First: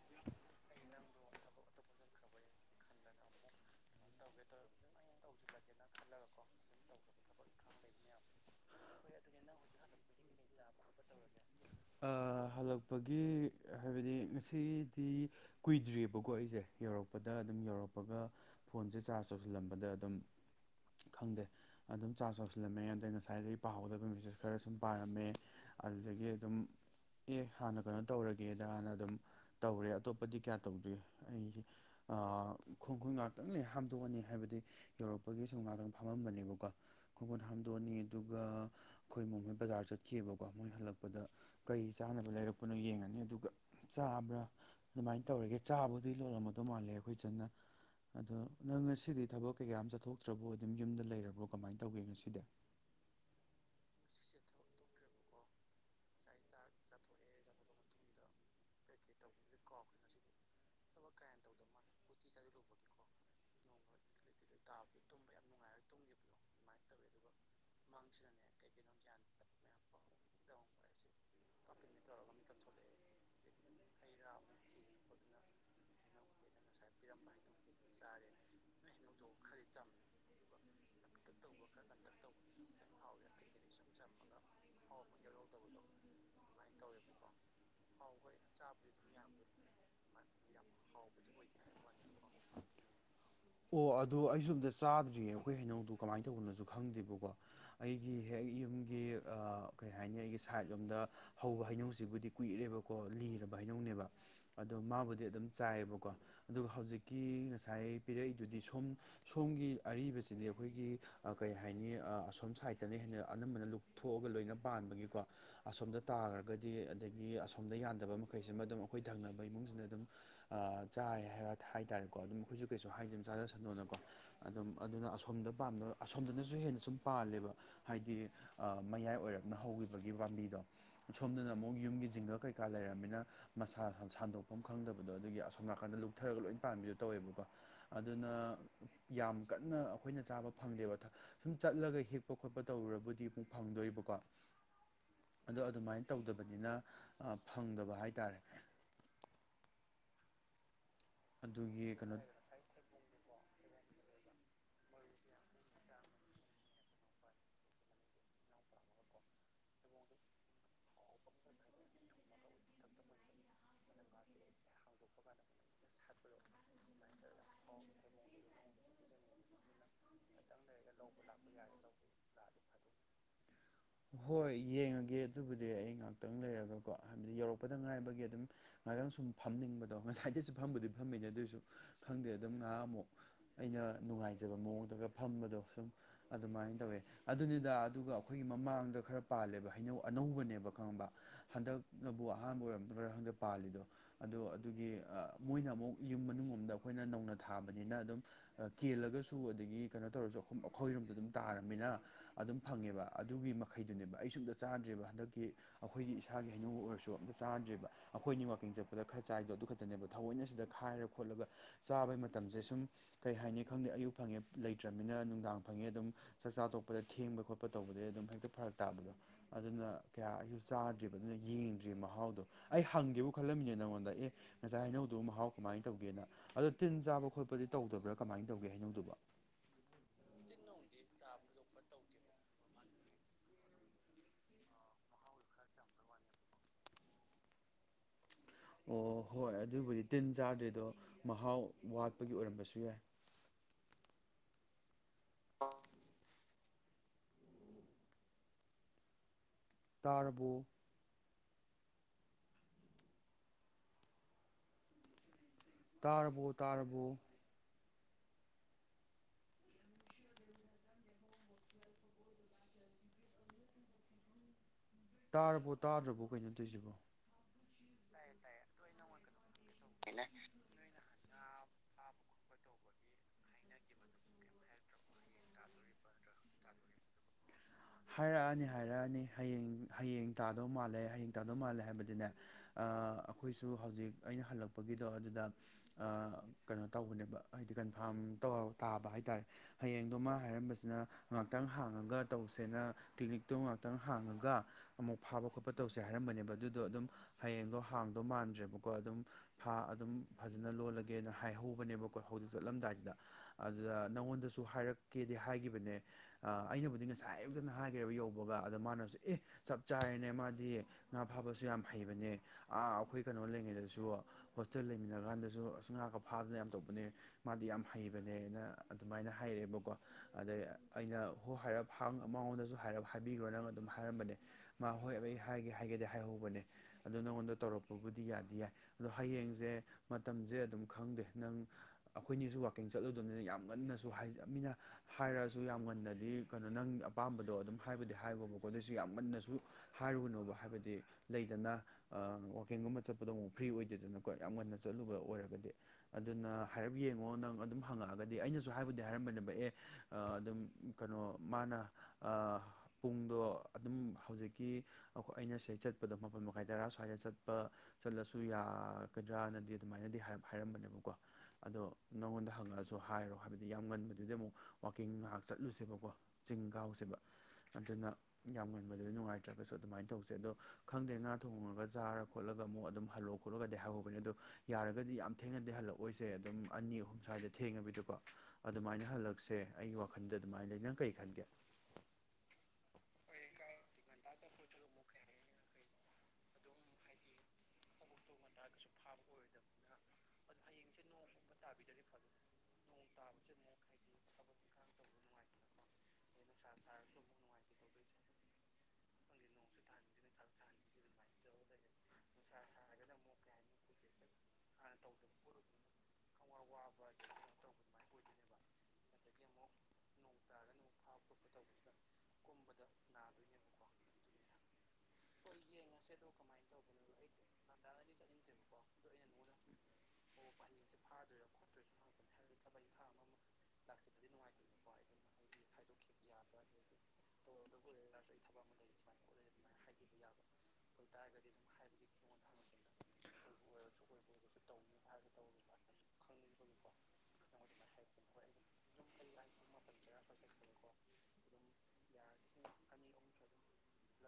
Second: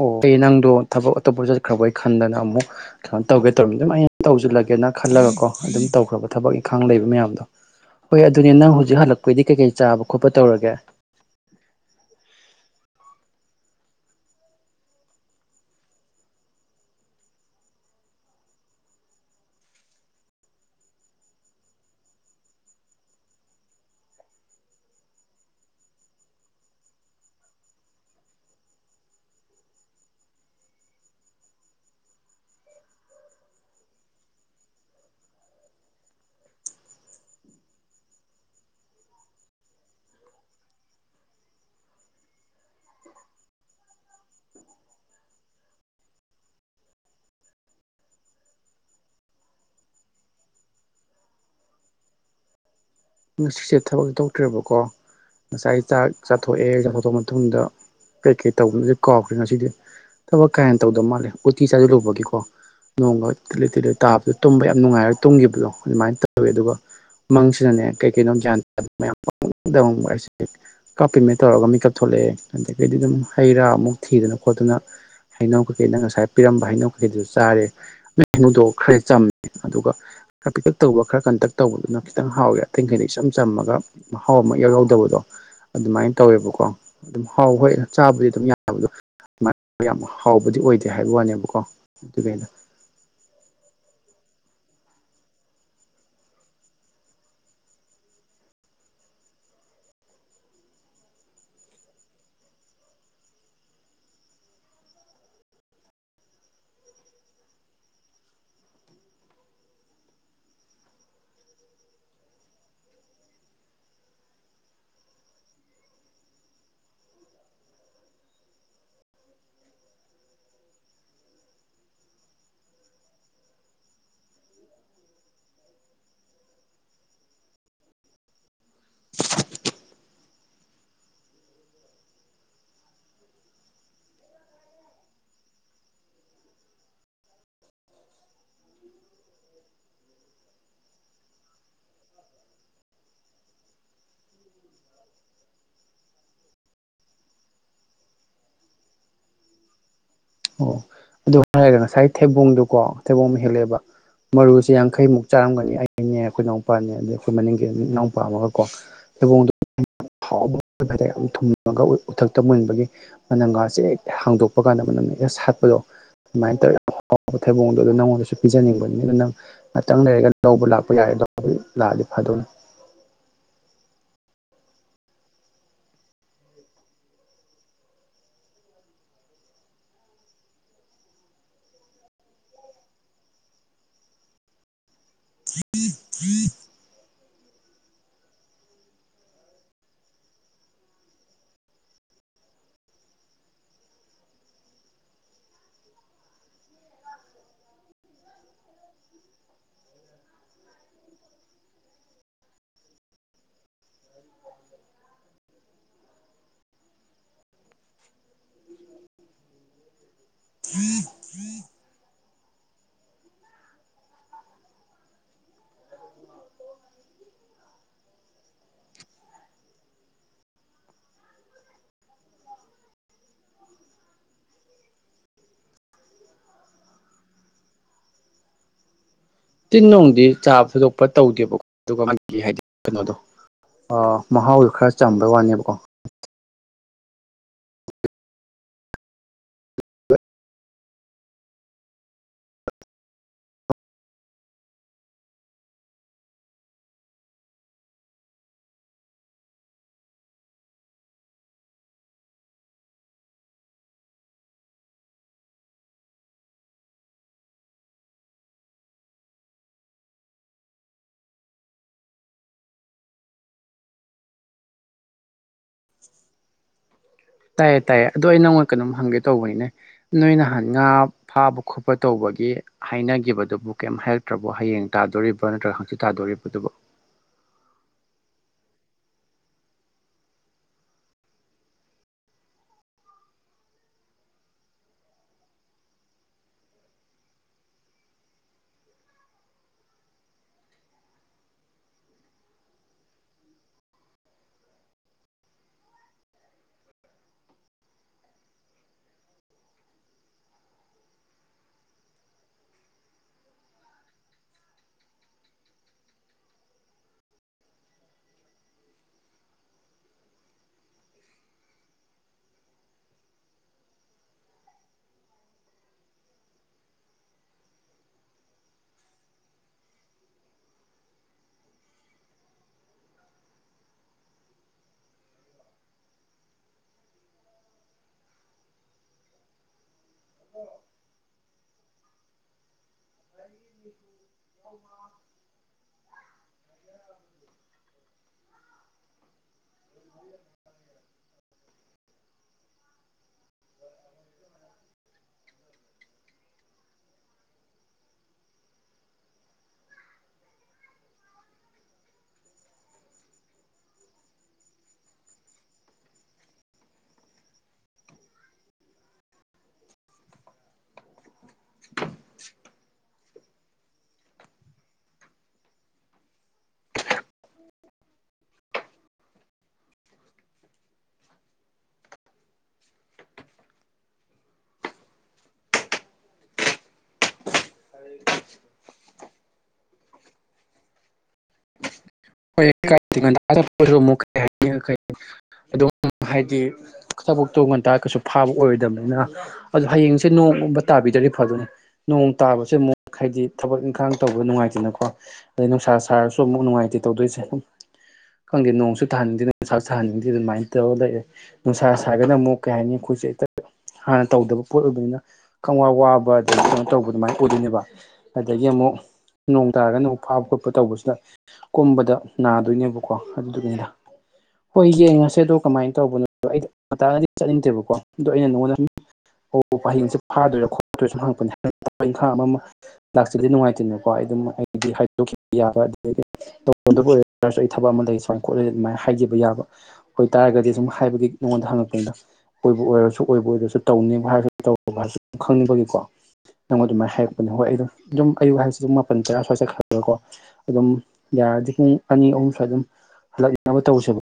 ꯑꯣ ꯑꯩ ꯅꯪꯗꯣ ꯊꯕꯛ ꯑꯇꯣꯞꯄ ꯆꯠꯈ꯭ꯔꯕꯣꯏ ꯈꯟꯗꯅ ꯑꯃꯨꯛ ꯀꯩꯅꯣ ꯇꯧꯒꯦ ꯇꯧꯔꯝꯃꯤ ꯑꯗꯨꯃꯥꯏ ꯇꯧꯁꯤꯜꯂꯒꯦꯅ ꯈꯜꯂꯒꯀꯣ ꯑꯗꯨꯝ ꯇꯧꯈ꯭ꯔꯕ ꯊꯕꯛ ꯏꯪꯈꯥꯡ ꯂꯩꯕ ꯃꯌꯥꯝꯗꯣ ꯍꯣꯏ ꯑꯗꯨꯅꯦ ꯅꯪ ꯍꯧꯖꯤꯛ ꯍꯜꯂꯛꯄꯩꯗꯤ ꯀꯩꯀꯩ ꯆꯥꯕ ꯈꯣꯠꯄ ꯇꯧꯔꯒꯦ ꯑꯥ ꯍꯜꯂꯛ ꯄꯒꯤ ꯍꯥꯏꯕꯗꯤ ꯉꯁꯤꯒꯤꯗꯤ ꯀꯨꯏꯗ꯭ꯔꯤꯑꯕꯀꯣ ꯑꯩꯁꯦ ꯌꯧꯔꯛꯄꯗ ꯑꯗꯨꯝ ꯌꯧꯔꯞ ꯍꯥꯞꯄꯒ ꯐꯣꯟꯁꯦ ꯆꯥꯔꯖ ꯇꯧꯁꯤꯜꯂꯝꯕꯗ ꯑꯗꯨꯝ ꯈꯪꯗꯦ ꯑꯗꯨꯝ ꯆꯥꯔꯖ ꯇꯧꯁꯤꯜꯂꯝꯃꯦ ꯑꯗꯩ ꯉꯁꯥꯏꯗꯒꯤ ꯄꯥꯍꯧꯗꯕ ꯃꯦꯁꯦꯁ ꯈꯔ ꯁꯨꯝ ꯄꯥꯔꯝꯃꯦ ꯑꯗꯨꯗꯒꯤ ꯑꯗꯨꯝ ꯑꯦ ꯍꯥꯟꯅ ꯀꯩꯅꯣ ꯇꯧꯔꯒꯦꯅ ꯍꯥꯟꯅ ꯑꯗꯨꯝ ꯇꯧꯔꯦ ꯑꯇꯣꯞꯄꯗꯤ ꯀꯌꯥ ꯇꯧꯗꯦ ꯑꯩꯁ ꯈꯣꯡꯈꯨꯟ ꯉꯥꯛꯇꯪꯅꯦ ꯍꯥꯝꯗꯣꯛꯑꯅꯤ ꯍꯥꯏꯕꯗꯤ ꯌꯧꯔꯛꯄꯒꯤ ꯁ ꯉꯅꯥꯇꯪ ꯐꯝꯃꯝꯕꯅꯦꯕꯀꯣ ꯈꯣꯡꯒꯨꯜ ꯍꯥꯝꯗꯣꯛꯑꯅꯤ ꯑꯗꯨꯒ ꯑꯩꯈꯣꯏ ꯃꯣꯃꯣꯏ ꯕꯖꯥꯔ ꯆꯠꯈꯤꯑꯕꯀꯣ ꯃꯣꯏ ꯍꯜꯂꯛꯄꯗ ꯀꯔꯤ ꯆꯥꯅꯕ ꯂꯩꯔꯛꯄꯅꯣ ꯌꯦꯡꯉꯅꯤ ꯑꯗꯨꯒ ꯆꯥꯕ꯭ꯔꯥ ꯑꯗꯨꯃꯥꯏꯅ ꯇꯧꯔꯒꯦ ꯆꯥꯕꯨꯗꯤ ꯂꯣꯜꯂꯝꯃꯗꯧ ꯃꯥꯜꯂꯦ ꯑꯩꯈꯣꯏ ꯆꯅ ꯑꯗꯣ ꯅꯪ ꯉꯁꯤꯗꯤ ꯊꯕꯛ ꯀꯌꯥ ꯑꯃ ꯆꯠꯊꯣꯛꯇ꯭ꯔꯕꯣ ꯑꯗꯨꯝ ꯌꯨꯝꯗ ꯂꯩꯔꯕ꯭ꯔꯣ ꯀꯃꯥꯏꯅ ꯇꯧꯒꯦ ꯉꯁꯤꯗꯤ ꯉꯁꯤꯁꯦ ꯊꯕꯛꯁ ꯇꯧꯇ꯭ꯔꯕꯀꯣ ꯉꯁꯥꯏ ꯆꯥꯛ ꯆꯥꯊꯣꯛꯑꯦ ꯆꯥꯊꯣꯛꯣꯛꯑ ꯃꯇꯨꯡꯗ ꯀꯩꯀꯩ ꯇꯧꯕꯅꯗꯤ ꯀꯥꯎꯈ꯭ꯔꯦ ꯉꯁꯤꯗꯤ ꯊꯕꯛ ꯀꯥꯏꯅ ꯇꯧꯗꯧ ꯃꯥꯜꯂꯦ ꯎꯇꯤ ꯆꯥꯁꯨ ꯂꯨꯧꯕꯒꯤꯀꯣ ꯅꯣꯡꯒ ꯇꯤꯂꯩ ꯇꯤꯜꯂꯩ ꯇꯥꯕꯗ ꯇꯨꯝꯕ ꯌꯥꯝ ꯅꯨꯡꯉꯥꯏꯔ ꯇꯨꯝꯈꯤꯕꯗꯣ ꯑꯗꯨꯃꯥꯏꯅ ꯇꯧꯋꯦ ꯑꯗꯨꯒ ꯃꯪꯁꯤꯅꯅꯦ ꯍꯦꯛ ꯀꯩ ꯀꯩꯅꯣ ꯭ꯌꯥꯟꯁꯦ ꯀꯥꯞ ꯄꯤꯃꯦꯠ ꯇꯧꯔꯒ ꯃꯀꯞ ꯊꯣꯛꯂꯛꯑꯦ ꯑ ꯑꯗꯨꯝ ꯍꯩ ꯔꯥ ꯑꯃꯨꯛ ꯊꯤꯗꯅ ꯈꯣꯠꯇꯅ ꯍꯩꯅꯧ ꯀꯩꯀꯩꯅ ꯉꯁꯥꯏ ꯄꯤꯔꯝꯕ ꯍꯩꯅꯧ ꯀꯩꯀꯩꯗꯨꯁꯨ ꯆꯥꯔꯦ ꯅ ꯍꯩꯅꯨꯗꯣꯛ ꯈ꯭ꯔꯦ ꯆꯝ ꯑꯗꯨꯒ ꯈꯔ ꯄꯤꯛꯀꯞ ꯇꯧꯕ ꯈꯔ ꯀꯟꯇꯛ ꯇꯧꯕꯗꯨꯅ ꯈꯤꯇꯪ ꯍꯥꯎꯋꯦ ꯑꯇꯩꯦꯡꯈꯩꯗ ꯏꯆꯝ ꯆꯝꯃꯒ ꯃꯍꯥꯎ ꯑꯃ ꯌꯥꯎꯍꯧꯗꯕꯗꯣ ꯑꯗꯨꯃꯥꯏꯅ ꯇꯧꯋꯦꯕꯀꯣ ꯑꯗꯨꯝ ꯍꯥꯎ ꯍꯣꯏ ꯆꯥꯕꯨꯗꯤ ꯑꯗꯨꯝ ꯌꯥꯕꯗꯣ ꯌꯥꯝ ꯍꯥꯎꯕꯗꯤ ꯑꯣꯏꯗꯦ ꯍꯥꯏꯕ ꯋꯥꯅꯦꯕꯀꯣ ꯑꯗꯨꯒꯤꯩꯅ [unintelligible] ꯑꯣ ꯑꯗꯨꯗꯣ ꯑꯩꯁꯨ ꯑꯝꯇ ꯆꯥꯗ꯭ꯔꯤꯉꯩ ꯑꯩꯈꯣꯏ ꯍꯩꯅꯧꯗꯨ ꯀꯃꯥꯏꯅ ꯇꯧꯕꯅꯁꯨ ꯈꯪꯗꯦꯕꯀꯣ ꯑꯩꯒꯤ ꯍꯦꯛ ꯌꯨꯝꯒꯤ ꯀꯩ ꯍꯥꯏꯅꯤ ꯑꯩꯒꯤ ꯁꯥꯏꯠ ꯂꯣꯝꯗ ꯍꯧꯕ ꯍꯩꯅꯧꯁꯤꯕꯨꯗꯤ ꯀꯨꯏꯔꯦꯕꯀꯣ ꯂꯤꯔꯕ ꯍꯩꯅꯧꯅꯦꯕ ꯑꯗꯣ ꯃꯥꯕꯨꯗꯤ ꯑꯗꯨꯝ ꯆꯥꯏꯌꯦꯕꯀꯣ ꯑꯗꯨꯒ ꯍꯧꯖꯤꯛꯀꯤ ꯉꯁꯥꯏ ꯄꯤꯔꯛꯏꯗꯨꯗꯤ ꯁꯣꯝ ꯁꯣꯝꯒꯤ ꯑꯔꯤꯕꯁꯤꯗꯤ ꯑꯩꯈꯣꯏꯒꯤ ꯀꯩ ꯍꯥꯏꯅꯤ ꯑꯁꯣꯝ ꯁꯥꯏꯗꯠꯇꯅ ꯑꯅꯝꯕꯅ ꯂꯨꯞꯊꯣꯛꯑꯒ ꯂꯣꯏꯅ ꯄꯥꯟꯕꯒꯤꯀꯣ ꯑꯁꯣꯝꯗ ꯇꯥꯈ꯭ꯔꯒꯗꯤ ꯑꯗꯒꯤ ꯑꯁꯣꯝꯗ ꯌꯥꯗꯕ ꯃꯈꯩꯃ ꯑꯗꯨꯝ ꯑꯩꯈꯣꯏ ꯊꯪꯅꯕ ꯏꯃꯨꯡꯁꯤꯅ ꯑꯗꯨꯝ ꯆꯥꯏ ꯍꯥꯏꯇꯥꯥꯔꯦꯀꯣ ꯑꯗꯨꯝ ꯑꯩꯣꯏꯁꯨ ꯀꯩꯁꯨ ꯍꯥꯏꯗꯅ ꯆꯥꯔꯁꯅꯣꯅꯀꯣ ꯑꯗꯨꯝ ꯑꯗꯨꯅ ꯑꯁꯣꯝꯗ ꯄꯥꯝꯅꯕ ꯑꯁꯣꯝꯗꯅꯁꯨ ꯍꯦꯟꯅ ꯁꯨꯝ ꯄꯥꯜꯂꯦꯕ ꯍꯥꯏꯗꯤ ꯑ ꯃꯌꯥꯏ ꯑꯣꯏꯔꯞꯅ ꯍꯧꯈꯤꯕꯒꯤ ꯄꯥꯝꯕꯤꯗꯣ ꯁꯣꯝꯗꯅ ꯑꯃꯨꯛ ꯌꯨꯝꯒꯤ ꯖꯤꯡꯒ ꯀꯩꯀꯥ ꯂꯩꯔꯃꯤꯅ ꯃꯁꯥ ꯁꯟꯗꯣꯛꯐꯝ ꯈꯪꯗꯕꯗꯣ ꯑꯗꯨꯒꯤ ꯑꯁꯣꯝ ꯅꯥꯀꯟꯗ ꯂꯨꯞꯊꯔꯒ ꯂꯣꯏꯅ ꯄꯥꯟꯕꯤꯁꯨꯣ ꯇꯧꯋꯦꯕꯀꯣ ꯑꯗꯨꯅ ꯌꯥꯝ ꯀꯟꯅ ꯑꯩꯈꯣꯏꯅ ꯆꯥꯕ ꯐꯪꯗꯦꯕ ꯁꯨꯝ ꯆꯠꯂꯒ ꯍꯦꯛꯄ ꯈꯣꯠꯄ ꯈꯣꯠꯄ ꯇꯧꯔꯕꯗꯤ ꯑꯃꯨꯛ ꯐꯪꯗꯣꯏꯕꯀꯣ ꯑꯗꯣ ꯑꯗꯨꯃꯥꯏꯅ ꯇꯧꯗꯕꯅꯤꯅ ꯐꯪꯗꯕ ꯍꯥꯏꯇꯥꯔꯦ ꯑꯣ ꯑꯗꯨ ꯍꯥꯏꯔꯒ ꯑꯗꯨꯒꯤ ꯉꯁꯥꯏ ꯀꯩꯅꯣ ꯊꯩꯕꯣꯡꯗꯨꯀꯣ ꯊꯩꯕꯣꯡ ꯍꯦꯜꯂꯛꯑꯦꯕ ꯃꯔꯨꯁꯦ ꯌꯥꯡꯈꯩꯃꯨꯛ ꯆꯥꯔꯝꯒꯅꯤ ꯑꯩꯅꯦ ꯑꯩꯈꯣꯏꯅꯥꯎꯄꯥꯅꯦ ꯑꯗ ꯑꯩꯈꯣꯏ ꯃꯅꯤꯡꯒꯤ ꯏꯅꯥꯎꯄꯥ ꯑꯃꯒꯀꯣ ꯣꯡꯗ ꯍꯥꯎꯕ ꯍꯥꯏ ꯌꯥꯝ ꯊꯨꯝꯃꯒ ꯎꯊꯛꯇ ꯃꯟꯕꯒꯤ ꯃꯅꯒꯥꯥꯁꯦ ꯍ ꯍꯥꯡꯗꯣꯛꯄ ꯀꯥꯟꯗ ꯁꯥꯥꯛꯠꯄꯣ ꯑꯗꯨꯃꯥꯏꯅ ꯇꯧꯔ ꯊꯕꯣꯡꯗꯣ ꯑꯗꯨ ꯅꯪꯉꯣꯟꯗꯁꯨ ꯄꯤꯖꯅꯤꯡꯕꯅꯤ ꯑꯗꯨ ꯅꯪ ꯉꯥꯛꯇꯪ ꯂꯩꯔꯒ ꯂꯧꯕ ꯂꯥꯛꯄ ꯌꯥꯏꯗ ꯂꯥꯜꯂꯤ ꯐꯗꯅꯤ ꯍꯣꯏ ꯌꯦꯡꯉꯒꯦ ꯑꯗꯨꯕꯨꯗꯤ ꯑꯩ ꯉꯥꯏꯍꯥꯛꯇꯪ ꯂꯩꯔꯒꯀꯣ ꯍꯥꯏꯕꯗꯤ ꯌꯧꯔꯛꯄꯗ ꯉꯥꯏꯕꯒꯤ ꯑꯗꯨꯝ ꯉꯥꯏꯍ ꯈꯤꯇꯪ ꯁꯨꯝ ꯐꯝꯅꯤꯡꯕꯗꯣ ꯉꯁꯥꯏꯗꯩꯁꯨ ꯐꯝꯕꯗꯤ ꯐꯝꯃꯤꯅꯦ ꯑꯗꯨꯑꯣꯏꯁꯨ ꯈꯪꯗꯦ ꯑꯗꯨꯝ ꯉꯥꯏꯍꯥꯛ ꯑꯃꯨꯛ ꯑꯩꯅ ꯅꯨꯡꯉꯥꯏꯖꯕ ꯃꯑꯣꯡꯗꯒ ꯐꯝꯕꯗꯣ ꯁꯨꯝ ꯑꯗꯨꯃꯥꯏꯅ ꯇꯧꯋꯦ ꯑꯗꯨꯅꯤꯗ ꯑꯗꯨꯒ ꯑꯩꯈꯣꯏꯒꯤ ꯃꯃꯥꯡꯗ ꯈꯔ ꯄꯥꯜꯂꯦꯕ ꯍꯩꯅꯧ ꯑꯅꯧꯕꯅꯦꯕ ꯈꯪꯕ ꯍꯟꯗꯛ ꯅꯕꯨ ꯑꯍꯥꯟꯕ ꯑꯣꯏꯔꯝꯗ ꯈꯔ ꯍꯪꯗꯛ ꯄꯥꯜꯂꯤꯗꯣ ꯑꯗꯣ ꯑꯗꯨꯒꯤ ꯃꯣꯏꯅ ꯑꯃꯨꯛ ꯌꯨꯝ ꯃꯅꯨꯡ ꯑꯃꯗ ꯑꯩꯈꯣꯏꯅ ꯅꯧꯅ ꯊꯥꯕꯅꯤꯅ ꯑꯗꯨꯝ ꯀꯦꯜꯂꯒꯁꯨ ꯑꯗꯒꯤ ꯀꯩꯅꯣ ꯇꯧꯔꯁꯨ ꯑꯩꯈꯣꯏꯔꯣꯝꯗ ꯑꯗꯨꯝ ꯇꯥꯔꯕꯃꯤꯅ ꯑꯗꯨꯝ ꯐꯪꯉꯦꯕ ꯑꯗꯨꯒꯤ ꯃꯈꯩꯗꯨꯅꯦꯕ ꯑꯩ ꯁꯨꯝꯗ ꯆꯥꯗ꯭ꯔꯦꯕ ꯍꯟꯗꯛꯀꯤ ꯑꯩꯈꯣꯏꯒꯤ ꯏꯁꯥꯒꯤ ꯍꯩꯅꯧ ꯑꯣꯏꯔꯁꯨ ꯑꯝꯇ ꯆꯥꯗ꯭ꯔꯤꯕ ꯑꯩꯈꯣꯏꯅꯤ ꯋꯀꯤꯡ ꯆꯠꯄꯗ ꯈꯔ ꯆꯥꯏꯗꯣ ꯑꯗꯨꯒ ꯅꯦꯕ ꯊꯑꯣꯏꯅ ꯁꯤꯗ ꯈꯥꯏꯔ ꯈꯣꯠꯂꯒ ꯆꯥꯕꯩ ꯃꯇꯝꯁꯦ ꯁꯨꯝ ꯀꯩ ꯍꯥꯏꯅꯤ ꯈꯪꯗꯦ ꯑꯌꯨꯛꯪꯉꯦ ꯂꯩꯇ꯭ꯔꯕꯅꯤꯅ ꯆꯗꯥꯥꯡ ꯐꯪꯉꯤ ꯑꯗꯨꯝ ꯆꯥꯛꯆꯥ ꯇꯣꯛꯄꯗ ꯊꯦꯡꯕ ꯈꯣꯠꯄ ꯇꯧꯕꯗꯩ ꯑꯗꯨꯝ ꯍꯦꯛꯇ ꯐꯔꯛ ꯇꯥꯕꯗꯣ ꯑꯗꯨꯅ ꯀꯌꯥ ꯑꯩꯁꯨ ꯆꯥꯗ꯭ꯔꯤꯕ ꯑꯗꯨꯅ ꯌꯦꯡꯗ꯭ꯔꯤ ꯃꯍꯥꯎꯗꯣ ꯑꯩ ꯍꯪꯒꯦꯕꯨ ꯈꯜꯂꯝꯃꯤꯅꯦ ꯅꯪꯉꯣꯟꯗ ꯑꯦ ꯉꯁꯥꯏ ꯍꯥꯏꯩꯅꯧꯗꯕꯨ ꯃꯍꯥꯎ ꯅ ꯇꯧꯒꯦꯅꯤꯟ ꯆꯥ ꯈꯄ ꯇꯕ꯭ꯔꯥ ꯀꯃꯥꯏꯅ ꯇꯧꯒꯦ ꯍꯥꯏꯩꯅꯧꯗꯨꯕ ꯇꯤꯟ ꯅꯨꯡꯗꯤ ꯆꯥꯕ ꯊꯣꯏꯗꯣꯛꯄ ꯇꯧꯗꯦꯕꯀꯣ ꯑꯗꯨꯒ ꯍꯥꯏꯗꯤ ꯀꯩꯅꯣꯗꯣ ꯃꯍꯥꯎꯗꯨꯣ ꯈꯔ ꯆꯝꯕꯩ ꯋꯥꯅꯦꯕꯀꯣ ꯑꯣ ꯍꯣꯏ ꯑꯗꯨꯕꯨꯗꯤ ꯇꯤꯟ ꯆꯥꯗ꯭ꯔꯤꯗꯣ ꯃꯍꯥꯎ ꯋꯥꯠꯄꯒꯤ ꯑꯣꯏꯔꯝꯕꯁꯨ ꯌꯥꯏ [unintelligible] ꯑ ꯇꯥꯕꯨ ꯇꯥꯔꯕꯧ ꯇꯥꯔꯕꯧ ꯇꯥꯔꯕꯣ ꯇꯥꯗ꯭ꯔꯕꯣ ꯀꯩꯅꯣ ꯇꯣꯏꯁꯤꯕꯣ ꯇꯥꯏꯌꯦ ꯇꯥꯏꯌꯦ ꯑꯗꯣ ꯑꯩ ꯅꯪꯉ ꯀꯩꯅꯣꯝ ꯍꯪꯒꯦ ꯇꯧꯕꯅꯤꯅꯦ ꯅꯣꯏ ꯅꯍꯥꯟ ꯉꯥ ꯐꯥꯕ ꯈꯣꯠꯄ ꯇꯧꯕꯒꯤ ꯍꯥꯏꯅꯈꯤꯕꯗꯨꯕꯨ ꯀꯩꯝ ꯍꯥꯏꯔꯛꯇ꯭ꯔꯕꯣ ꯍꯌꯦꯡ ꯇꯥꯗꯣꯔꯤꯕ꯭ꯔꯥ ꯅꯠꯇ꯭ꯔꯒ ꯍꯪꯆꯤꯠ ꯇꯥꯗꯣ ꯗꯨꯕꯣ [unintelligible] ꯍꯥꯏꯔꯛꯑꯅꯤ ꯍꯥꯏꯔꯛꯑꯅꯤ ꯍꯌꯦꯡ ꯍꯌꯦꯡ ꯇꯥꯗꯧ ꯃꯥꯜꯂꯦ ꯍꯌꯦꯡ ꯇꯥꯗꯧ ꯃꯥꯜꯂꯦ ꯍꯥꯏꯕꯗꯨꯅꯦ ꯑꯩꯈꯣꯏꯁꯨ ꯍꯧꯖꯤꯛ ꯑꯩꯅ ꯍꯜꯂꯛꯄꯒꯤꯗꯣ ꯑꯗꯨꯗ ꯀꯩꯅꯣ ꯇꯧꯕꯅꯦꯕ ꯍꯥꯏꯗꯤ ꯀꯩꯅꯣ ꯇꯥꯕ ꯍꯥꯏꯇꯥꯔꯦ ꯍꯌꯦꯡꯗꯣ ꯃꯥ ꯍꯥꯏꯔꯝꯕꯁꯤꯅ ꯉꯍꯥꯛꯇꯪ ꯍꯥꯡꯉꯒ ꯇꯧꯁ ꯐꯅ ꯀ꯭ꯂꯤꯅꯤꯛꯇꯣ ꯉꯥꯛꯇꯪ ꯍꯥꯡꯉꯒ ꯑꯃꯨꯛ ꯐꯥꯕ ꯈꯣꯠꯄ ꯇꯧꯁꯦ ꯍꯥꯏꯔꯝꯕꯅꯦꯕ ꯑꯗꯨꯗꯣ ꯑꯗꯨꯝ ꯍꯌꯦꯡ ꯃꯦ ꯑꯗꯨ ꯐꯖꯒꯦ ꯍꯥꯏꯍꯧꯕꯅꯦꯕ ꯍꯧ ꯆꯠꯂꯝꯗꯥ ꯑꯗꯨꯉꯣꯟ ꯍꯥꯏꯔꯛꯀꯦ ꯍꯥꯏꯅꯦ ꯑꯩꯅꯕꯨ ꯉꯥꯏꯨꯛꯇꯅ ꯍꯥꯏꯈ꯭ꯔꯦꯕ ꯌꯧꯕꯒ ꯑꯗꯣ ꯃꯥꯅꯁꯨ ꯑꯦ ꯆꯞ ꯆꯥꯔꯦꯅꯦ ꯃꯥꯗꯤ ꯉꯥ ꯐꯥꯕꯁꯨ ꯌꯥꯝ ꯍꯩꯕꯅꯤ ꯥ ꯑꯩꯈꯣꯏ ꯀꯩꯅꯣ ꯂꯩꯔꯤꯉꯩꯗꯁꯨ ꯍꯣꯁꯇꯦꯜ ꯂꯩꯃꯤꯟꯅ ꯀꯥꯟꯗꯁꯨ ꯑꯁ ꯉꯍꯥꯛꯀ ꯐꯥꯗꯅ ꯌꯥꯝ ꯇꯧꯕꯅꯦ ꯃꯥꯗꯤ ꯌꯥꯝ ꯍꯩꯕꯅꯦꯅ ꯑꯗꯨꯃꯥꯏꯅ ꯍꯩꯔꯦꯕꯀꯣ ꯑꯗꯩ ꯑꯩꯅ ꯍꯣ ꯍꯥꯏꯔꯞ ꯑꯃꯥꯎꯣꯟꯗꯁꯨ ꯍꯥꯏꯕꯤꯈ꯭ꯔꯣ ꯅꯪ ꯑꯗꯨꯝ ꯍꯥꯏꯔꯝꯕꯅꯦ ꯃꯥ ꯍꯣꯏ ꯑꯩ ꯍꯥꯏꯒꯦ ꯍꯥꯏꯒꯦꯗꯦ ꯍꯥꯏꯍꯧꯕꯅꯦ ꯑꯗꯣ ꯅꯪꯉꯣꯟꯗ ꯇꯧꯔꯛꯄꯕꯨꯗꯤ ꯌꯥꯗꯤ ꯌꯥꯏ ꯑꯗꯣ ꯍꯌꯦꯡꯁꯦ ꯃꯇꯝꯁꯦ ꯑꯗꯨꯝ ꯈꯪꯗꯦ ꯅꯪ ꯑꯩꯈꯣꯏꯅꯤꯁꯨ ꯋꯥꯛꯀꯤꯡ ꯆꯠꯂꯨꯗꯕꯅꯤꯅ ꯌꯥꯝ ꯉꯟꯅꯁꯨ ꯍꯥꯏꯕ ꯃꯤꯅ ꯍꯥꯏꯔꯛꯑꯁꯨ ꯌꯥꯝ ꯉꯟꯅ ꯀꯩꯅꯣ ꯅꯪ ꯑꯄꯥꯝꯕꯗꯣ ꯑꯗꯨꯝ ꯍꯥꯏꯕꯗꯤ ꯍꯥꯏꯌꯨꯕꯀꯣ ꯑꯗꯁꯨ ꯌꯥꯝ ꯉꯟꯅꯁꯨ ꯍꯥꯏꯔꯨꯒꯅꯣꯕ ꯍꯥꯏꯕꯗꯤ ꯂꯩ ꯐꯖꯅ ꯋꯥꯋꯀꯤꯡꯒꯨꯝꯕ ꯆꯠꯄꯗꯣ ꯑꯃꯨꯛ ꯐ꯭ꯔꯤ ꯑꯣꯏꯗꯦꯗꯅꯀꯣ ꯌꯥꯝ ꯉꯟꯅ ꯆꯠꯂꯨꯕ ꯑꯣꯏꯔꯒꯗꯤ ꯑꯗꯨꯅ ꯍꯥꯏꯔꯞ ꯌꯦꯡꯉꯣ ꯅꯪ ꯑꯗꯨꯝ ꯍꯪꯉꯛꯑꯒꯗꯤ ꯑꯩꯅꯁꯨ ꯍꯥꯏꯕꯨꯗꯤ ꯍꯥꯏꯔꯝꯕꯅꯦꯕ ꯑꯦ ꯑꯗꯨꯝ ꯀꯩꯅꯣ ꯃꯥꯅ ꯄꯨꯡꯗꯣ ꯑꯗꯨꯝ ꯍꯧꯖꯤꯛꯀꯤ ꯑꯩꯈ ꯑꯩꯅ ꯁꯤꯗ ꯆꯠꯄꯗ ꯃ ꯃꯈꯥꯏ ꯇꯔꯥ ꯁ꯭ꯋꯥꯏꯗ ꯆꯠꯄ ꯆꯠꯂꯁꯨ ꯌꯥꯒꯗ꯭ꯔꯅꯗꯤ ꯑꯗꯨꯃꯥꯏꯅꯗꯤ ꯍꯥꯏꯔꯝꯕꯅꯦꯕꯀꯣ ꯑꯗꯣ ꯅꯪꯉꯣꯟꯗ ꯍꯪꯉꯛꯑꯁꯨ ꯍꯥꯏꯔꯣ ꯍꯥꯏꯕꯗꯤ ꯌꯥꯝ ꯉꯟꯕꯗꯨꯗꯤ ꯑꯃꯨꯛ ꯋꯥꯥꯛꯀꯤꯡ ꯉꯥꯏꯍꯥꯛ ꯆꯠꯂꯨꯁꯦꯕꯀꯣ ꯆꯤꯡꯒꯥꯎꯁꯦꯕ ꯑꯗꯨꯅ ꯌꯥꯝ ꯉꯟꯕꯗꯗꯤ ꯅꯨꯡꯉꯥꯏꯇ꯭ꯔꯒꯁꯨ ꯑꯗꯨꯃꯥꯏꯅ ꯇꯧꯁꯦ ꯑꯗꯣ ꯈꯪꯗꯦ ꯉꯥꯔ ꯊꯣꯡꯉꯒ ꯆꯥꯔ ꯈꯣꯠꯂꯒ ꯑꯃꯨꯛ ꯑꯗꯨꯝ ꯍꯜꯂꯛꯑꯣ ꯈꯣꯠꯂꯒꯗꯤ ꯍꯥꯏꯍꯧꯕꯅꯦ ꯑꯗꯣ ꯌꯥꯔꯒꯗꯤ ꯌꯥꯝ ꯊꯦꯡꯅꯗꯤ ꯍꯜꯂꯛꯑꯣꯏꯁꯦ ꯑꯗꯨꯝ ꯑꯅꯤ ꯑꯍꯨꯝ ꯁ꯭ꯋꯥꯏꯗ ꯊꯦꯡꯉꯕꯤꯗꯀꯣ ꯑꯗꯨꯃꯥꯏꯅ ꯍꯜꯂꯛꯁꯦ ꯑꯩꯒꯤ ꯋꯥꯈꯟꯗ ꯑꯗꯨꯃꯥꯏꯅ ꯂꯩ ꯅꯪ [unintelligible] ꯍꯣꯏ ꯑꯗꯨ ꯍꯥꯏꯗꯤ ꯊꯕꯛ ꯇꯨ ꯉꯟ ꯇꯔ ꯀꯁꯨ ꯐꯥꯕ ꯑꯣꯏꯔꯣꯏꯗꯕꯅꯤꯅ ꯑꯗꯨꯗꯣ ꯍꯌꯦꯡꯁꯦ ꯅꯣꯡꯕ ꯇꯥꯕꯤꯗ ꯅꯣꯡ ꯇꯥꯕꯁꯤ ꯍꯥꯏꯗꯤ ꯊꯕꯛ ꯏꯪꯈꯥꯡ ꯇꯧꯕ ꯅꯨꯡꯉꯥꯏꯇꯗꯅꯀꯣ ꯑꯗꯩ ꯅꯨꯡꯁꯥ ꯁꯥ ꯅꯨꯡꯉꯥꯏꯇꯦ ꯇꯧꯗꯣꯏꯁꯦ ꯈꯪꯗꯦ ꯅꯣꯡꯁꯨꯥꯍꯟꯗ ꯅꯨꯡꯁꯥꯅꯤꯡꯗꯤ ꯑꯗꯨꯃꯥꯏꯅ ꯇꯧꯔꯒ ꯂꯩꯔꯦ ꯅꯨꯡꯁꯥ ꯁꯥꯒꯗꯅ ꯑꯃꯨꯛ ꯀꯩ ꯍꯥꯏꯅꯤ ꯑꯩꯈꯣꯏ ꯍꯥꯟꯅ ꯇꯧꯗꯕ ꯄꯣꯠ ꯑꯣꯏꯕꯅꯤꯅ ꯈꯪꯋꯥ ꯋꯥꯕ ꯑꯗꯒꯤ ꯀꯩꯅꯣ ꯇꯧꯕ ꯑꯗꯨꯃꯥꯏꯅ ꯑꯣꯏꯗꯣꯏꯅꯦꯕ ꯑꯗꯒꯤ ꯑꯃꯨꯛ ꯅꯣꯡ ꯇꯥꯔꯒ ꯑꯃꯨꯛ ꯐꯥꯕ ꯈꯣꯠꯄ ꯇꯧꯕꯁꯤꯗ ꯅꯥꯗꯣꯏꯅꯦꯕꯀꯣ ꯑꯗꯨꯗꯨꯗ ꯍꯣꯏ ꯉꯁꯤꯗꯣ ꯀꯃꯥꯏꯅ ꯇꯧꯕꯅꯣꯗꯣ ꯑꯩ ꯃꯇꯥꯡꯗꯗꯤ ꯆꯠꯅꯤꯡꯗꯦꯕꯀꯣ ꯑꯗꯣ ꯑꯩꯅ ꯅꯉꯣꯟꯗ ꯑꯣ ꯄꯥꯍꯡꯁꯦ ꯐꯥꯗꯣꯏꯔꯥ ꯈꯣꯠꯇꯣꯏꯔ ꯁꯨꯝ ꯍꯪꯉꯛꯄꯅꯤꯈꯥꯡ ꯑꯃ ꯑꯃ ꯂꯥꯛꯆꯗꯤ ꯅꯨꯡꯉꯥꯏꯇꯣꯏꯅꯦꯀꯣꯝ [unintelligible] ꯑꯩꯗꯤ ꯍꯥꯏꯗꯣꯛꯈꯤꯕ ꯌꯥꯕ ꯑꯗꯨꯗꯤ [unintelligible] ꯇꯧꯒꯗꯕ ꯑꯣꯏꯔꯔꯁꯨ ꯑꯩ ꯊꯕꯛ ꯑꯃ ꯂꯩ ꯁꯨꯃꯥꯏꯅ ꯈꯣꯠꯂ ꯑꯗꯨꯃꯥꯏꯅ ꯍꯥꯏꯖꯕ ꯌꯥꯕ ꯑꯣꯏꯇꯥꯥꯔꯒꯗꯤ ꯁꯨꯝ ꯍꯥꯏꯕꯒꯤ ꯅꯉꯣꯟꯗ ꯍꯪꯉꯛꯄꯅꯤꯗ ꯑꯣꯏꯕꯨ ꯑꯣꯏꯔꯁꯨ ꯑꯣꯏꯕꯨ ꯑꯣꯏꯗꯔꯁꯨ ꯇꯧꯅꯤꯡꯕ ꯍꯥꯏꯔꯒ ꯇ ꯁꯨꯝ ꯈꯪꯅꯤꯡꯕꯒꯤꯀꯣ ꯅꯪ ꯑꯗꯨꯃꯥꯏꯅ ꯍꯥꯏꯔꯛꯄꯅꯦ ꯍꯣꯏ ꯑꯩ ꯑꯗꯨꯝ ꯌꯨꯝ ꯍꯩꯕ ꯍꯥꯏꯁꯤꯗꯤ ꯑꯗꯨꯝ ꯃꯥꯄꯜ ꯇꯔꯥ ꯁ꯭ꯋꯥꯏꯗꯈꯜꯂꯒꯀꯣ ꯑꯗꯨꯝ ꯑꯅꯤ ꯑꯍꯨꯝ ꯁꯨ ꯑꯗꯨꯝ ꯍꯂꯛꯅꯕ ꯇꯧꯁꯦꯕ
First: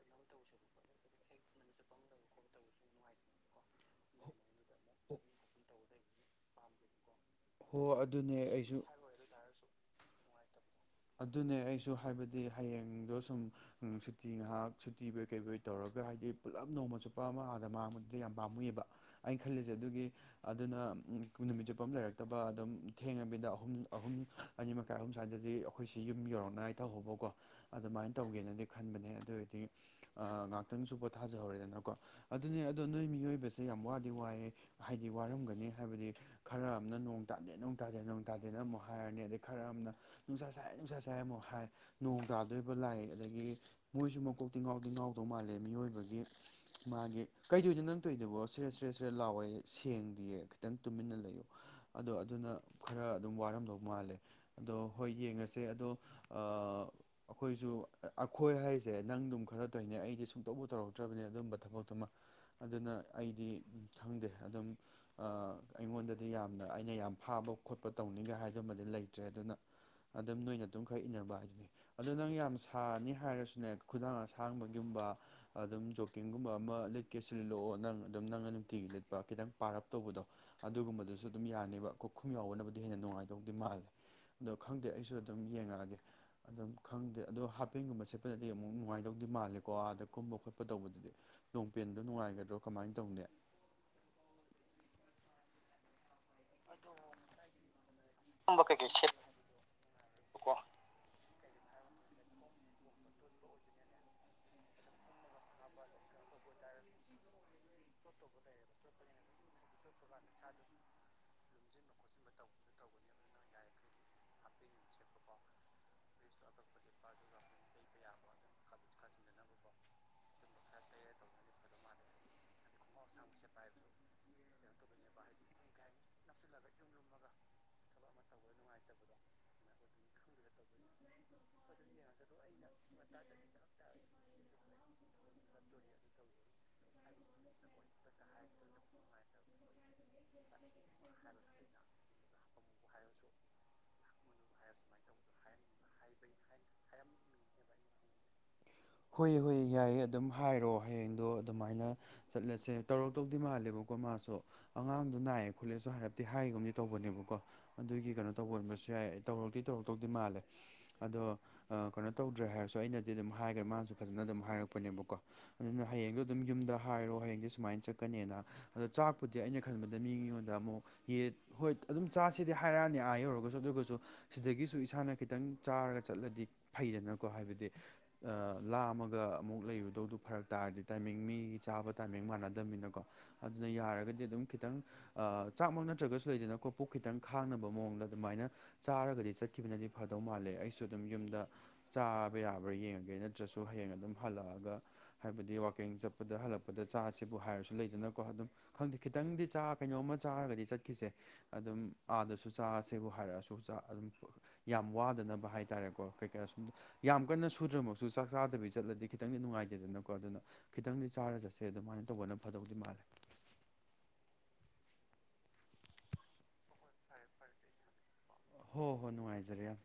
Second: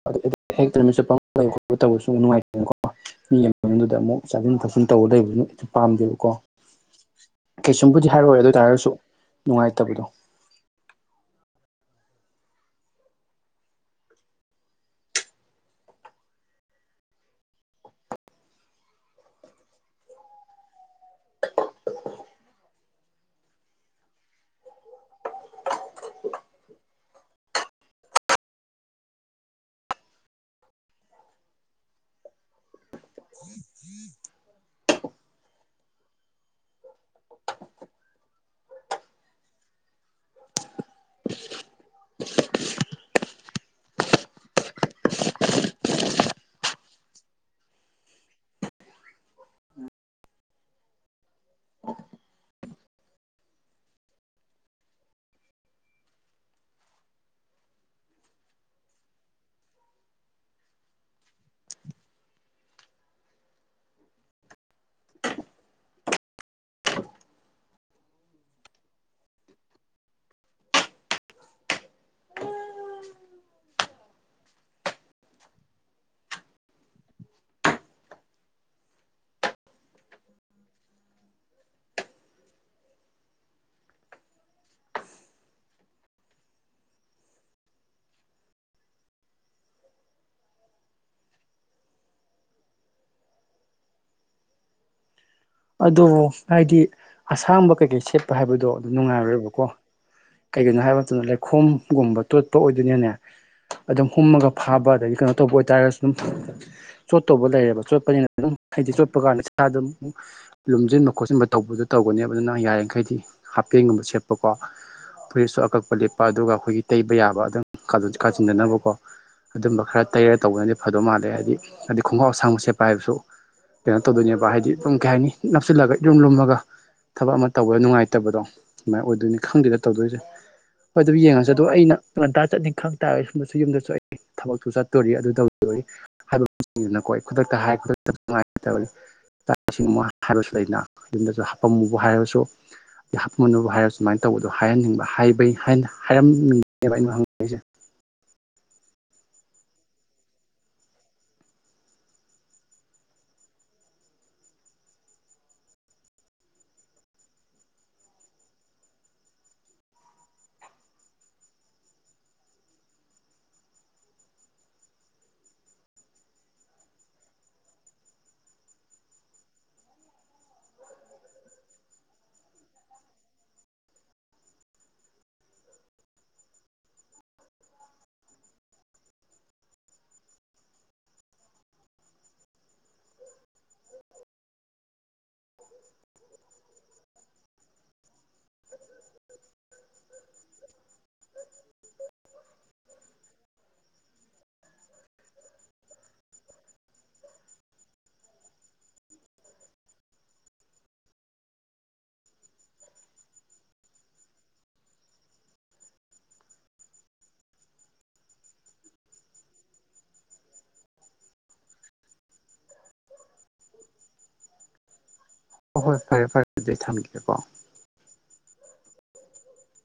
ꯠ ꯇꯧꯕꯁꯨ ꯅꯨꯡꯉꯥꯏꯇꯦꯅꯀꯣ ꯃꯤꯗꯨꯗ ꯑꯃꯨꯛ ꯆꯥꯁꯤꯟ ꯊꯛꯁꯤꯟ ꯇꯧꯕ ꯂꯩꯕ [unintelligible] ꯄꯥꯝꯗꯦꯕꯀꯣ ꯍ [unintelligible] ꯀꯩꯁꯨꯝꯕꯨꯗꯤ ꯍꯥꯏꯔꯣꯏꯑꯣꯏ ꯑꯗꯨ ꯑꯣꯏꯇꯥꯔꯁꯨ ꯅꯨꯡꯉꯥꯏꯇꯕꯗꯣ ꯑꯗꯨꯅꯦ ꯑꯩꯁꯨ ꯍꯥꯏꯕꯗꯤ ꯍꯌꯦꯡꯗꯣ ꯁꯨꯝ ꯁꯨꯇꯤ ꯉꯥꯏꯍꯥꯛ ꯁꯨꯇꯤꯕꯣꯏ ꯀꯩꯕꯣꯏ ꯇꯧꯔꯒ ꯍꯥꯏꯗꯤ ꯄꯨꯜꯂꯞ ꯅꯣꯡꯃ ꯆꯨꯞꯄ ꯑꯃ ꯑꯥꯗ ꯃꯥꯡꯕꯗꯨꯗ ꯌꯥꯝ ꯄꯥꯝꯃꯨꯏꯑꯕ ꯑꯩꯅ ꯈꯜꯂꯤꯁꯦ ꯑꯗꯨꯒꯤ ꯑꯗꯨꯅ ꯅꯨꯃꯤꯠ ꯆꯨꯞꯄꯝ ꯑꯃꯥ ꯂꯩꯔꯒ ꯇꯕ ꯑꯗꯨꯝ ꯊꯦꯡꯉꯕꯤꯗ ꯑꯍꯨꯝ ꯑꯍꯨꯝ ꯑꯅꯤ ꯃꯈꯥꯏ ꯑꯍꯨꯝ ꯁ꯭ꯋꯥꯏꯗꯗꯤ ꯑꯩꯈꯣꯏꯁꯤ ꯌꯨꯝ ꯌꯧꯔꯛꯅꯉꯥꯏ ꯇꯧꯍꯧꯕꯀꯣ ꯑꯗꯨꯃꯥꯏꯅ ꯇꯧꯒꯦꯅꯗꯤ ꯈꯟꯕꯅꯦ ꯑꯗꯨ ꯑꯣꯏꯔꯗꯤ ꯑꯥ ꯉꯥꯛꯇ ꯇꯪꯁꯨ ꯄꯣꯊꯥꯖꯍꯧꯔꯦꯗꯅꯀꯣ ꯑꯗꯨꯅꯦ ꯑꯗꯣ ꯅꯣꯏ ꯃꯤꯑꯣꯏꯕꯁꯦ ꯌꯥꯝ ꯋꯥꯗꯤ ꯋꯥꯏꯑꯦ ꯍꯥꯏꯗꯤ ꯋꯥꯔꯝꯒꯅꯤ ꯍꯥꯏꯕꯗꯤ ꯈꯔ ꯑꯃꯅ ꯅꯣꯡ ꯇꯥꯗꯦ ꯅꯣꯡ ꯇꯥꯗꯦ ꯅꯣꯡ ꯇꯥꯗꯦꯅ ꯑꯃꯨꯛ ꯍꯥꯏꯔꯅꯤ ꯑꯗꯩ ꯈꯔ ꯑꯃꯅ ꯅꯨꯡꯁꯥ ꯁ ꯂꯥꯏ ꯅꯨꯡꯁꯥ ꯆꯥꯏ ꯑꯃꯨꯛ ꯍꯥꯏ ꯅꯣꯡ ꯇꯥꯗꯣꯔꯤꯕ ꯂꯥꯏ ꯑꯗꯒꯤ ꯃꯣꯏꯁꯨꯨꯀꯣꯛꯇꯤꯡ ꯉꯥꯎꯇ ꯉꯥꯎꯗꯧ ꯃꯥꯜꯂ ꯃꯤꯑꯣꯏꯕꯒꯤ ꯃꯥꯒꯤ ꯀꯩꯗꯧꯅꯣ ꯅꯪ ꯇꯣꯏꯗꯕꯣ ꯁꯔꯦ ꯁꯔꯦ ꯁꯔꯦ ꯂꯥꯎꯑꯣꯦ ꯁꯦꯡꯗꯤꯌꯦ ꯅꯪ ꯇꯨꯃꯤꯟꯅ ꯂꯩꯌꯣ ꯑꯗꯣ ꯑꯗꯨꯅ ꯈꯔꯥ ꯑꯗꯨꯝ ꯋꯥꯔꯝꯗꯧ ꯃꯥꯜꯂꯦ ꯑꯗꯣ ꯍꯣꯏ ꯌꯦꯡꯉꯁꯤ ꯁꯦ ꯑꯗꯣ ꯑꯥ ꯑꯩꯈꯣꯏꯁꯨ ꯑꯩꯈꯣꯏ ꯍꯥꯏꯁꯦ ꯅꯪ ꯑꯗꯨꯝ ꯈꯔ ꯇꯧꯅꯦ ꯑꯩꯗꯤ ꯁꯨꯡꯇꯧꯕꯕꯨ ꯇꯧꯔꯛꯇ꯭ꯔꯕꯅꯤ ꯑꯗꯨꯝꯕ ꯊꯕꯛꯇꯨꯃ ꯑꯗꯨꯅ ꯑꯩꯗꯤ ꯈꯪꯗꯦ ꯑꯗꯨꯝ ꯑꯩꯉꯣꯟꯗꯗꯤ ꯌꯥꯝꯅ ꯑꯩꯅ ꯌꯥꯝ ꯐꯥꯕ ꯈꯣꯠꯄ ꯇꯧꯅꯤꯒꯥ ꯍꯥꯏꯗꯨꯃꯗꯤ ꯂꯩꯇ꯭ꯔꯦ ꯑꯗꯨꯅ ꯑꯗꯨꯝ ꯅꯣꯏꯅ ꯑꯗꯨꯝ ꯈꯔ ꯏꯟꯅꯕ ꯍꯥꯏꯗꯨꯅꯦ ꯑꯗꯣ ꯅꯪ ꯌꯥꯝ ꯁꯥꯔꯅꯤ ꯍꯥꯏꯔꯁꯨꯅꯦ ꯈꯨꯗꯥꯡ ꯑꯁꯥꯡꯕꯒꯤꯨꯝꯕ ꯑꯗꯨꯝ ꯖꯣꯀꯤꯡꯒꯨꯝꯕ ꯑꯃ ꯂꯤꯠꯀꯦ ꯁꯤ ꯂꯤꯠꯂꯛꯑꯣ ꯅꯪ ꯑꯗꯨꯝ ꯅꯪꯅ ꯅꯨꯡꯇꯤꯒꯤ ꯂꯤꯠꯄ ꯈꯤꯇꯪ ꯄꯥꯔꯞ ꯇꯧꯕ ꯑꯗꯨꯒꯨꯝꯕꯗꯨꯁꯨ ꯑꯗꯨꯝ ꯌꯥꯅꯦꯕ ꯀꯣꯛꯈꯨꯝ ꯌꯥꯎꯕꯅꯕꯕꯨꯗꯤ ꯍꯦꯟꯅ ꯅꯨꯡꯉꯥꯏꯇꯕꯗꯤ ꯃꯥꯜꯂꯦ ꯑꯗꯣ ꯈꯪꯗꯦ ꯑꯩꯁꯨ ꯁꯨ ꯑꯗꯨꯝ ꯌꯦꯡꯉꯛꯑꯒꯦ ꯑꯗꯨꯝ ꯈꯪꯗꯦ ꯑꯗꯣ ꯍꯥꯄꯦꯟꯒꯨꯝꯕ ꯁꯦꯠꯄꯗꯗꯤ ꯑꯃꯨꯛ ꯅꯨꯡꯉꯥꯏꯗꯧꯗꯤ ꯃꯥꯜꯂꯦꯀꯣ ꯑꯗ ꯀꯨꯝꯕ ꯈꯣꯠꯄ ꯇꯧꯕꯗꯨꯗꯤ ꯂꯣꯡꯄꯦꯟꯗꯣ ꯅꯨꯡꯉꯥꯏꯒꯗ꯭ꯔꯣ ꯀꯃꯥꯏꯅ ꯇꯧꯅꯤ ꯑꯗꯨ ꯍꯥꯏꯗꯤ ꯑꯁꯥꯡꯕ ꯀꯩꯀꯩ ꯁꯦꯠꯄ ꯍꯥꯏꯕꯗꯣ ꯑꯗꯨ ꯅꯨꯡꯉꯥꯏꯔꯣꯏꯕꯀꯣ ꯀꯩꯒꯤꯅꯣ ꯍꯥꯏꯕ ꯃꯇꯝꯗ ꯂꯩꯈꯣꯝꯒꯨꯝꯕ ꯇꯣꯠꯄ ꯑꯣꯏꯗꯣꯏꯅꯤꯅꯦ ꯑꯗꯨꯝ ꯍꯨꯝꯃꯒ ꯐꯥꯕ ꯑꯗꯒꯤ ꯀꯩꯅꯣ ꯇꯧꯕ ꯑꯣꯏꯇꯥꯔꯒꯁꯨ ꯑꯗꯨꯝ ꯆꯣꯠꯇꯧꯕ ꯂꯩꯔꯦꯕ ꯆꯣꯠꯄꯅꯤꯅ ꯑꯗꯨꯝ ꯍꯥꯏꯗꯤ ꯆꯣꯠꯄ ꯀꯥꯟꯗ ꯏꯁꯥꯗ ꯑꯃꯨꯛ ꯂꯨꯝꯁꯤꯟꯕ ꯈꯣꯠꯆꯤꯟꯕ ꯇꯧꯕꯗꯣ ꯇꯧꯒꯅꯦꯕ ꯑꯗꯨꯅ ꯌꯥꯔꯤꯃꯈꯩꯗꯤ ꯍꯥꯞꯄꯦꯟꯒꯨꯝꯕ ꯁꯦꯠꯄꯀꯣ ꯐꯨꯔꯤꯠꯁꯨ ꯑꯀꯛꯄ ꯂꯤꯠꯄ ꯑꯗꯨꯒ ꯑꯩꯈꯣꯏꯒꯤ ꯇꯩꯕ ꯌꯥꯕ ꯑꯗꯨꯝ ꯀꯥꯁꯤꯟꯗꯅꯕ ꯀꯣ ꯑꯗꯨꯝꯕ ꯈꯔ ꯇꯩꯔ ꯇꯧꯕꯅꯗꯤ ꯐꯗꯧ ꯃꯥꯜꯂꯦ ꯍꯥꯏꯗꯤ ꯍꯥꯏꯗꯤ ꯈꯣꯡꯒ꯭ꯔꯥꯎ ꯑꯁꯥꯡꯕ ꯁꯦꯠꯄꯥ ꯍꯥꯏꯔꯁꯨ ꯀꯩꯅꯣ ꯇꯧꯗꯣꯏꯅꯦꯕ ꯍꯥꯏꯗꯤ ꯑꯗꯨꯝ ꯀꯩ ꯍꯥꯏꯅꯤ ꯅꯞꯁꯤꯜꯂꯒ ꯏꯔꯨꯝ ꯂꯨꯝꯃꯒ ꯊꯕꯛ ꯑꯃ ꯇꯧꯕꯗ ꯅꯨꯡꯉꯥꯏꯇꯕꯗꯣ ꯑꯗꯨꯃꯥꯏꯅ ꯑꯣꯏꯗꯣꯏꯅꯤ ꯈꯪꯗꯦꯅ ꯇꯧꯗꯣꯏꯁꯦ ꯍꯣꯏ ꯑꯗꯨ ꯌꯦꯡꯉꯁꯤ ꯑꯗꯣ ꯑꯩꯅ ꯉꯟꯇꯥ ꯆꯠꯅꯤ ꯈꯪ ꯇꯥꯔꯒ ꯁꯣꯝꯗꯁꯨ ꯌꯨꯝꯗꯁꯨ ꯑꯩ ꯊꯕꯛꯇꯨ ꯆꯠꯇꯣꯔꯤ ꯑꯗꯨ ꯍꯥꯏꯅ ꯈꯨꯗꯛꯇ ꯍꯥꯏ ꯈꯨꯅꯨꯡꯉꯥꯏ [unintelligible] ꯕ ꯍꯥꯏꯕꯁꯨ ꯂꯩꯅ ꯌꯨꯝꯗꯁꯨ ꯍꯥꯄꯝꯃꯨꯕ ꯍꯥꯏꯔꯁꯨ [unintelligible] ꯍꯥꯞꯝꯅꯨꯕꯨ ꯍꯥꯏꯔꯁꯨ ꯁꯨꯃꯥꯏꯅ ꯇꯧꯕꯗꯣ ꯍꯥꯏꯍꯟꯅꯤꯡꯕ ꯍꯥꯏ ꯍꯥꯏꯔꯝꯅꯤꯡꯦꯕ ꯑꯩꯅ ꯍꯪꯅꯤꯡꯁꯦ [inaudible] ꯍꯣꯏ ꯍꯣꯏ ꯌꯥꯏꯌꯦ ꯑꯗꯨꯝ ꯍꯥꯏꯔꯣ ꯍꯌꯦꯡꯗꯣ ꯑꯗꯨꯃꯥꯏꯅ ꯆꯠꯂꯁꯦ ꯇꯧꯔꯛꯇꯧꯗꯤ ꯃꯥꯜꯂꯦꯕꯀꯣ ꯃꯥꯁꯨ ꯑꯉꯥꯡꯗꯣ ꯅꯥꯏꯌꯦ ꯈꯨꯠꯂꯦꯁꯨ ꯍꯥꯏꯔꯞꯗꯤ ꯍꯥꯏꯒꯨꯝꯗꯤ ꯇꯧꯕꯅꯦꯕꯀꯣ ꯑꯗꯨꯒꯤ ꯀꯩꯅꯣ ꯇꯧꯕ ꯑꫭꯏꯔꯝꯕꯁꯨ ꯌꯥꯏ ꯇꯧꯔꯛꯇꯦ ꯇꯧ ꯇꯧ ꯇꯧꯗꯤ ꯃꯥꯜꯂꯦ ꯑꯗꯣ ꯀꯩꯅꯣ ꯇꯧꯗ꯭ꯔꯦ ꯍꯥꯏꯔꯁꯨ ꯑꯩꯅ ꯀꯣ ꯑꯗꯨꯅ ꯍꯌꯦꯡꯖꯨ ꯑꯗꯨ ꯌꯨꯝꯗ ꯍꯥꯏꯔꯣ ꯍꯌꯦꯡꯁ‌ꯦ ꯁꯨꯃꯥꯏꯅ ꯆꯠꯀꯅꯦꯅ ꯑꯗꫭ ꯆꯥꯛꯄꯨꯗꯤ ꯑꯩꯅ ꯈꯟꯕꯗ ꯃꯤ ꯑꯩꯉꯣꯟꯗ ꯑꯃꯨꯛ ꯌꯦꯠ ꯍꯣꯏ ꯑꯗꯨꯝ ꯆꯥꯔꯁꯤꯗꯤ ꯍꯥꯏꯔꯛꯑꯅꯤ ꯑꯥ ꯌꯧꯔꯒꯁꯨ ꯑꯗꯨꯒꯁꯨ ꯁꯤꯗꯒꯤꯁꯨ ꯏꯁꯥꯅ ꯈꯤꯇꯪ ꯆꯥꯔꯒ ꯆꯠꯂꯗꯤ ꯐꯩꯗꯅꯀꯣ ꯍꯥꯏꯕꯗꯤ ꯂꯥꯝꯃꯒ ꯑꯃꯨꯛ ꯂꯩꯕꯗꯧꯗꯨ ꯐꯔꯛ ꯇꯥꯔꯗꯤ ꯇꯥꯏꯃꯤꯡ ꯃꯤꯒꯤ ꯆꯥꯕ ꯇꯥꯏꯃꯤꯡ ꯃꯥꯟꯅꯗꯕꯅꯤꯅꯀꯣ ꯑꯗꯨꯅ ꯌꯥꯔꯒꯗꯤ ꯑꯗꯨꯝ ꯈꯤꯇꯪ ꯆꯥꯛ ꯅ꯭ꯔꯒꯁꯨ ꯂꯩꯗꯅꯀ ꯄꯨꯛ ꯈꯤꯇꯪ ꯈꯥꯡꯅꯕ ꯃꯑꯣꯡꯗ ꯑꯗꯨꯃꯅ ꯆꯔ ꯀꯗꯤ ꯆꯠꯈꯤꯕꯅꯗꯤ ꯐꯗꯧ ꯃꯥꯜꯂꯦ ꯑꯩꯁꯨ ꯑꯗꯨꯝ ꯌꯨꯝꯗ ꯆꯥꯕ ꯌꯥꯕ꯭ꯔꯥ ꯌꯦꯡꯉꯒꯦ ꯅꯠꯇ꯭ꯔꯁꯨ ꯍꯌꯦꯡ ꯑꯗꯨꯝ ꯍꯜꯂꯛꯑꯒ ꯍꯥꯏꯕꯗꯤ ꯋꯥꯋꯀꯤꯡ ꯆꯠꯄꯗ ꯍꯜꯂꯛꯄꯗ ꯆꯥꯁꯤꯕꯨ ꯍꯥꯏꯔꯁꯨ ꯂꯩꯗꯅꯀꯣ ꯑꯗꯨꯝ ꯈꯪ ꯈꯤꯇꯪꯗꯤ ꯆꯥ ꯀꯩꯅꯣꯝꯃ ꯆꯥꯔꯒꯗꯤ ꯆꯠꯈꯤꯁꯦ ꯑꯗꯨꯝ ꯑꯥꯗꯁꯨ ꯆꯥꯔꯁꯦꯕꯨ ꯍꯥꯏꯔꯛꯑꯁꯨ ꯆ ꯌꯥꯝ ꯋꯥꯗꯅꯕ ꯍꯥꯏꯇꯥꯔꯦꯀꯣ ꯀꯩꯀꯥ ꯁꯨꯝ ꯌꯥꯝ ꯀꯟꯅ ꯁꯨꯗ꯭ꯔꯃꯛꯁꯨ ꯆꯥꯛ ꯆꯥꯗꯕꯤ ꯆꯠꯂꯗꯤ ꯈꯤꯇꯪꯗꯤ ꯅꯨꯡꯉꯥꯏꯇꯦꯗꯅꯀꯣ ꯑꯗꯨꯅ ꯈꯤꯇꯪꯗꯤ ꯆꯥꯔ ꯆꯠꯁꯦ ꯑꯗꯨꯃꯥꯏꯅ ꯇꯧꯕꯅ ꯐꯗꯧꯗꯤ ꯃꯥꯜꯂꯦ꯫ ꯍꯣꯏ ꯐꯔꯦ-ꯐꯔꯦ ꯑꯗꯨꯗꯤ ꯊꯝꯒꯦꯀꯣ꯫ ꯍꯣꯏ-ꯍꯣꯏ ꯅꯨꯡꯉꯥꯏꯖꯔꯦ ꯌꯥꯝ꯫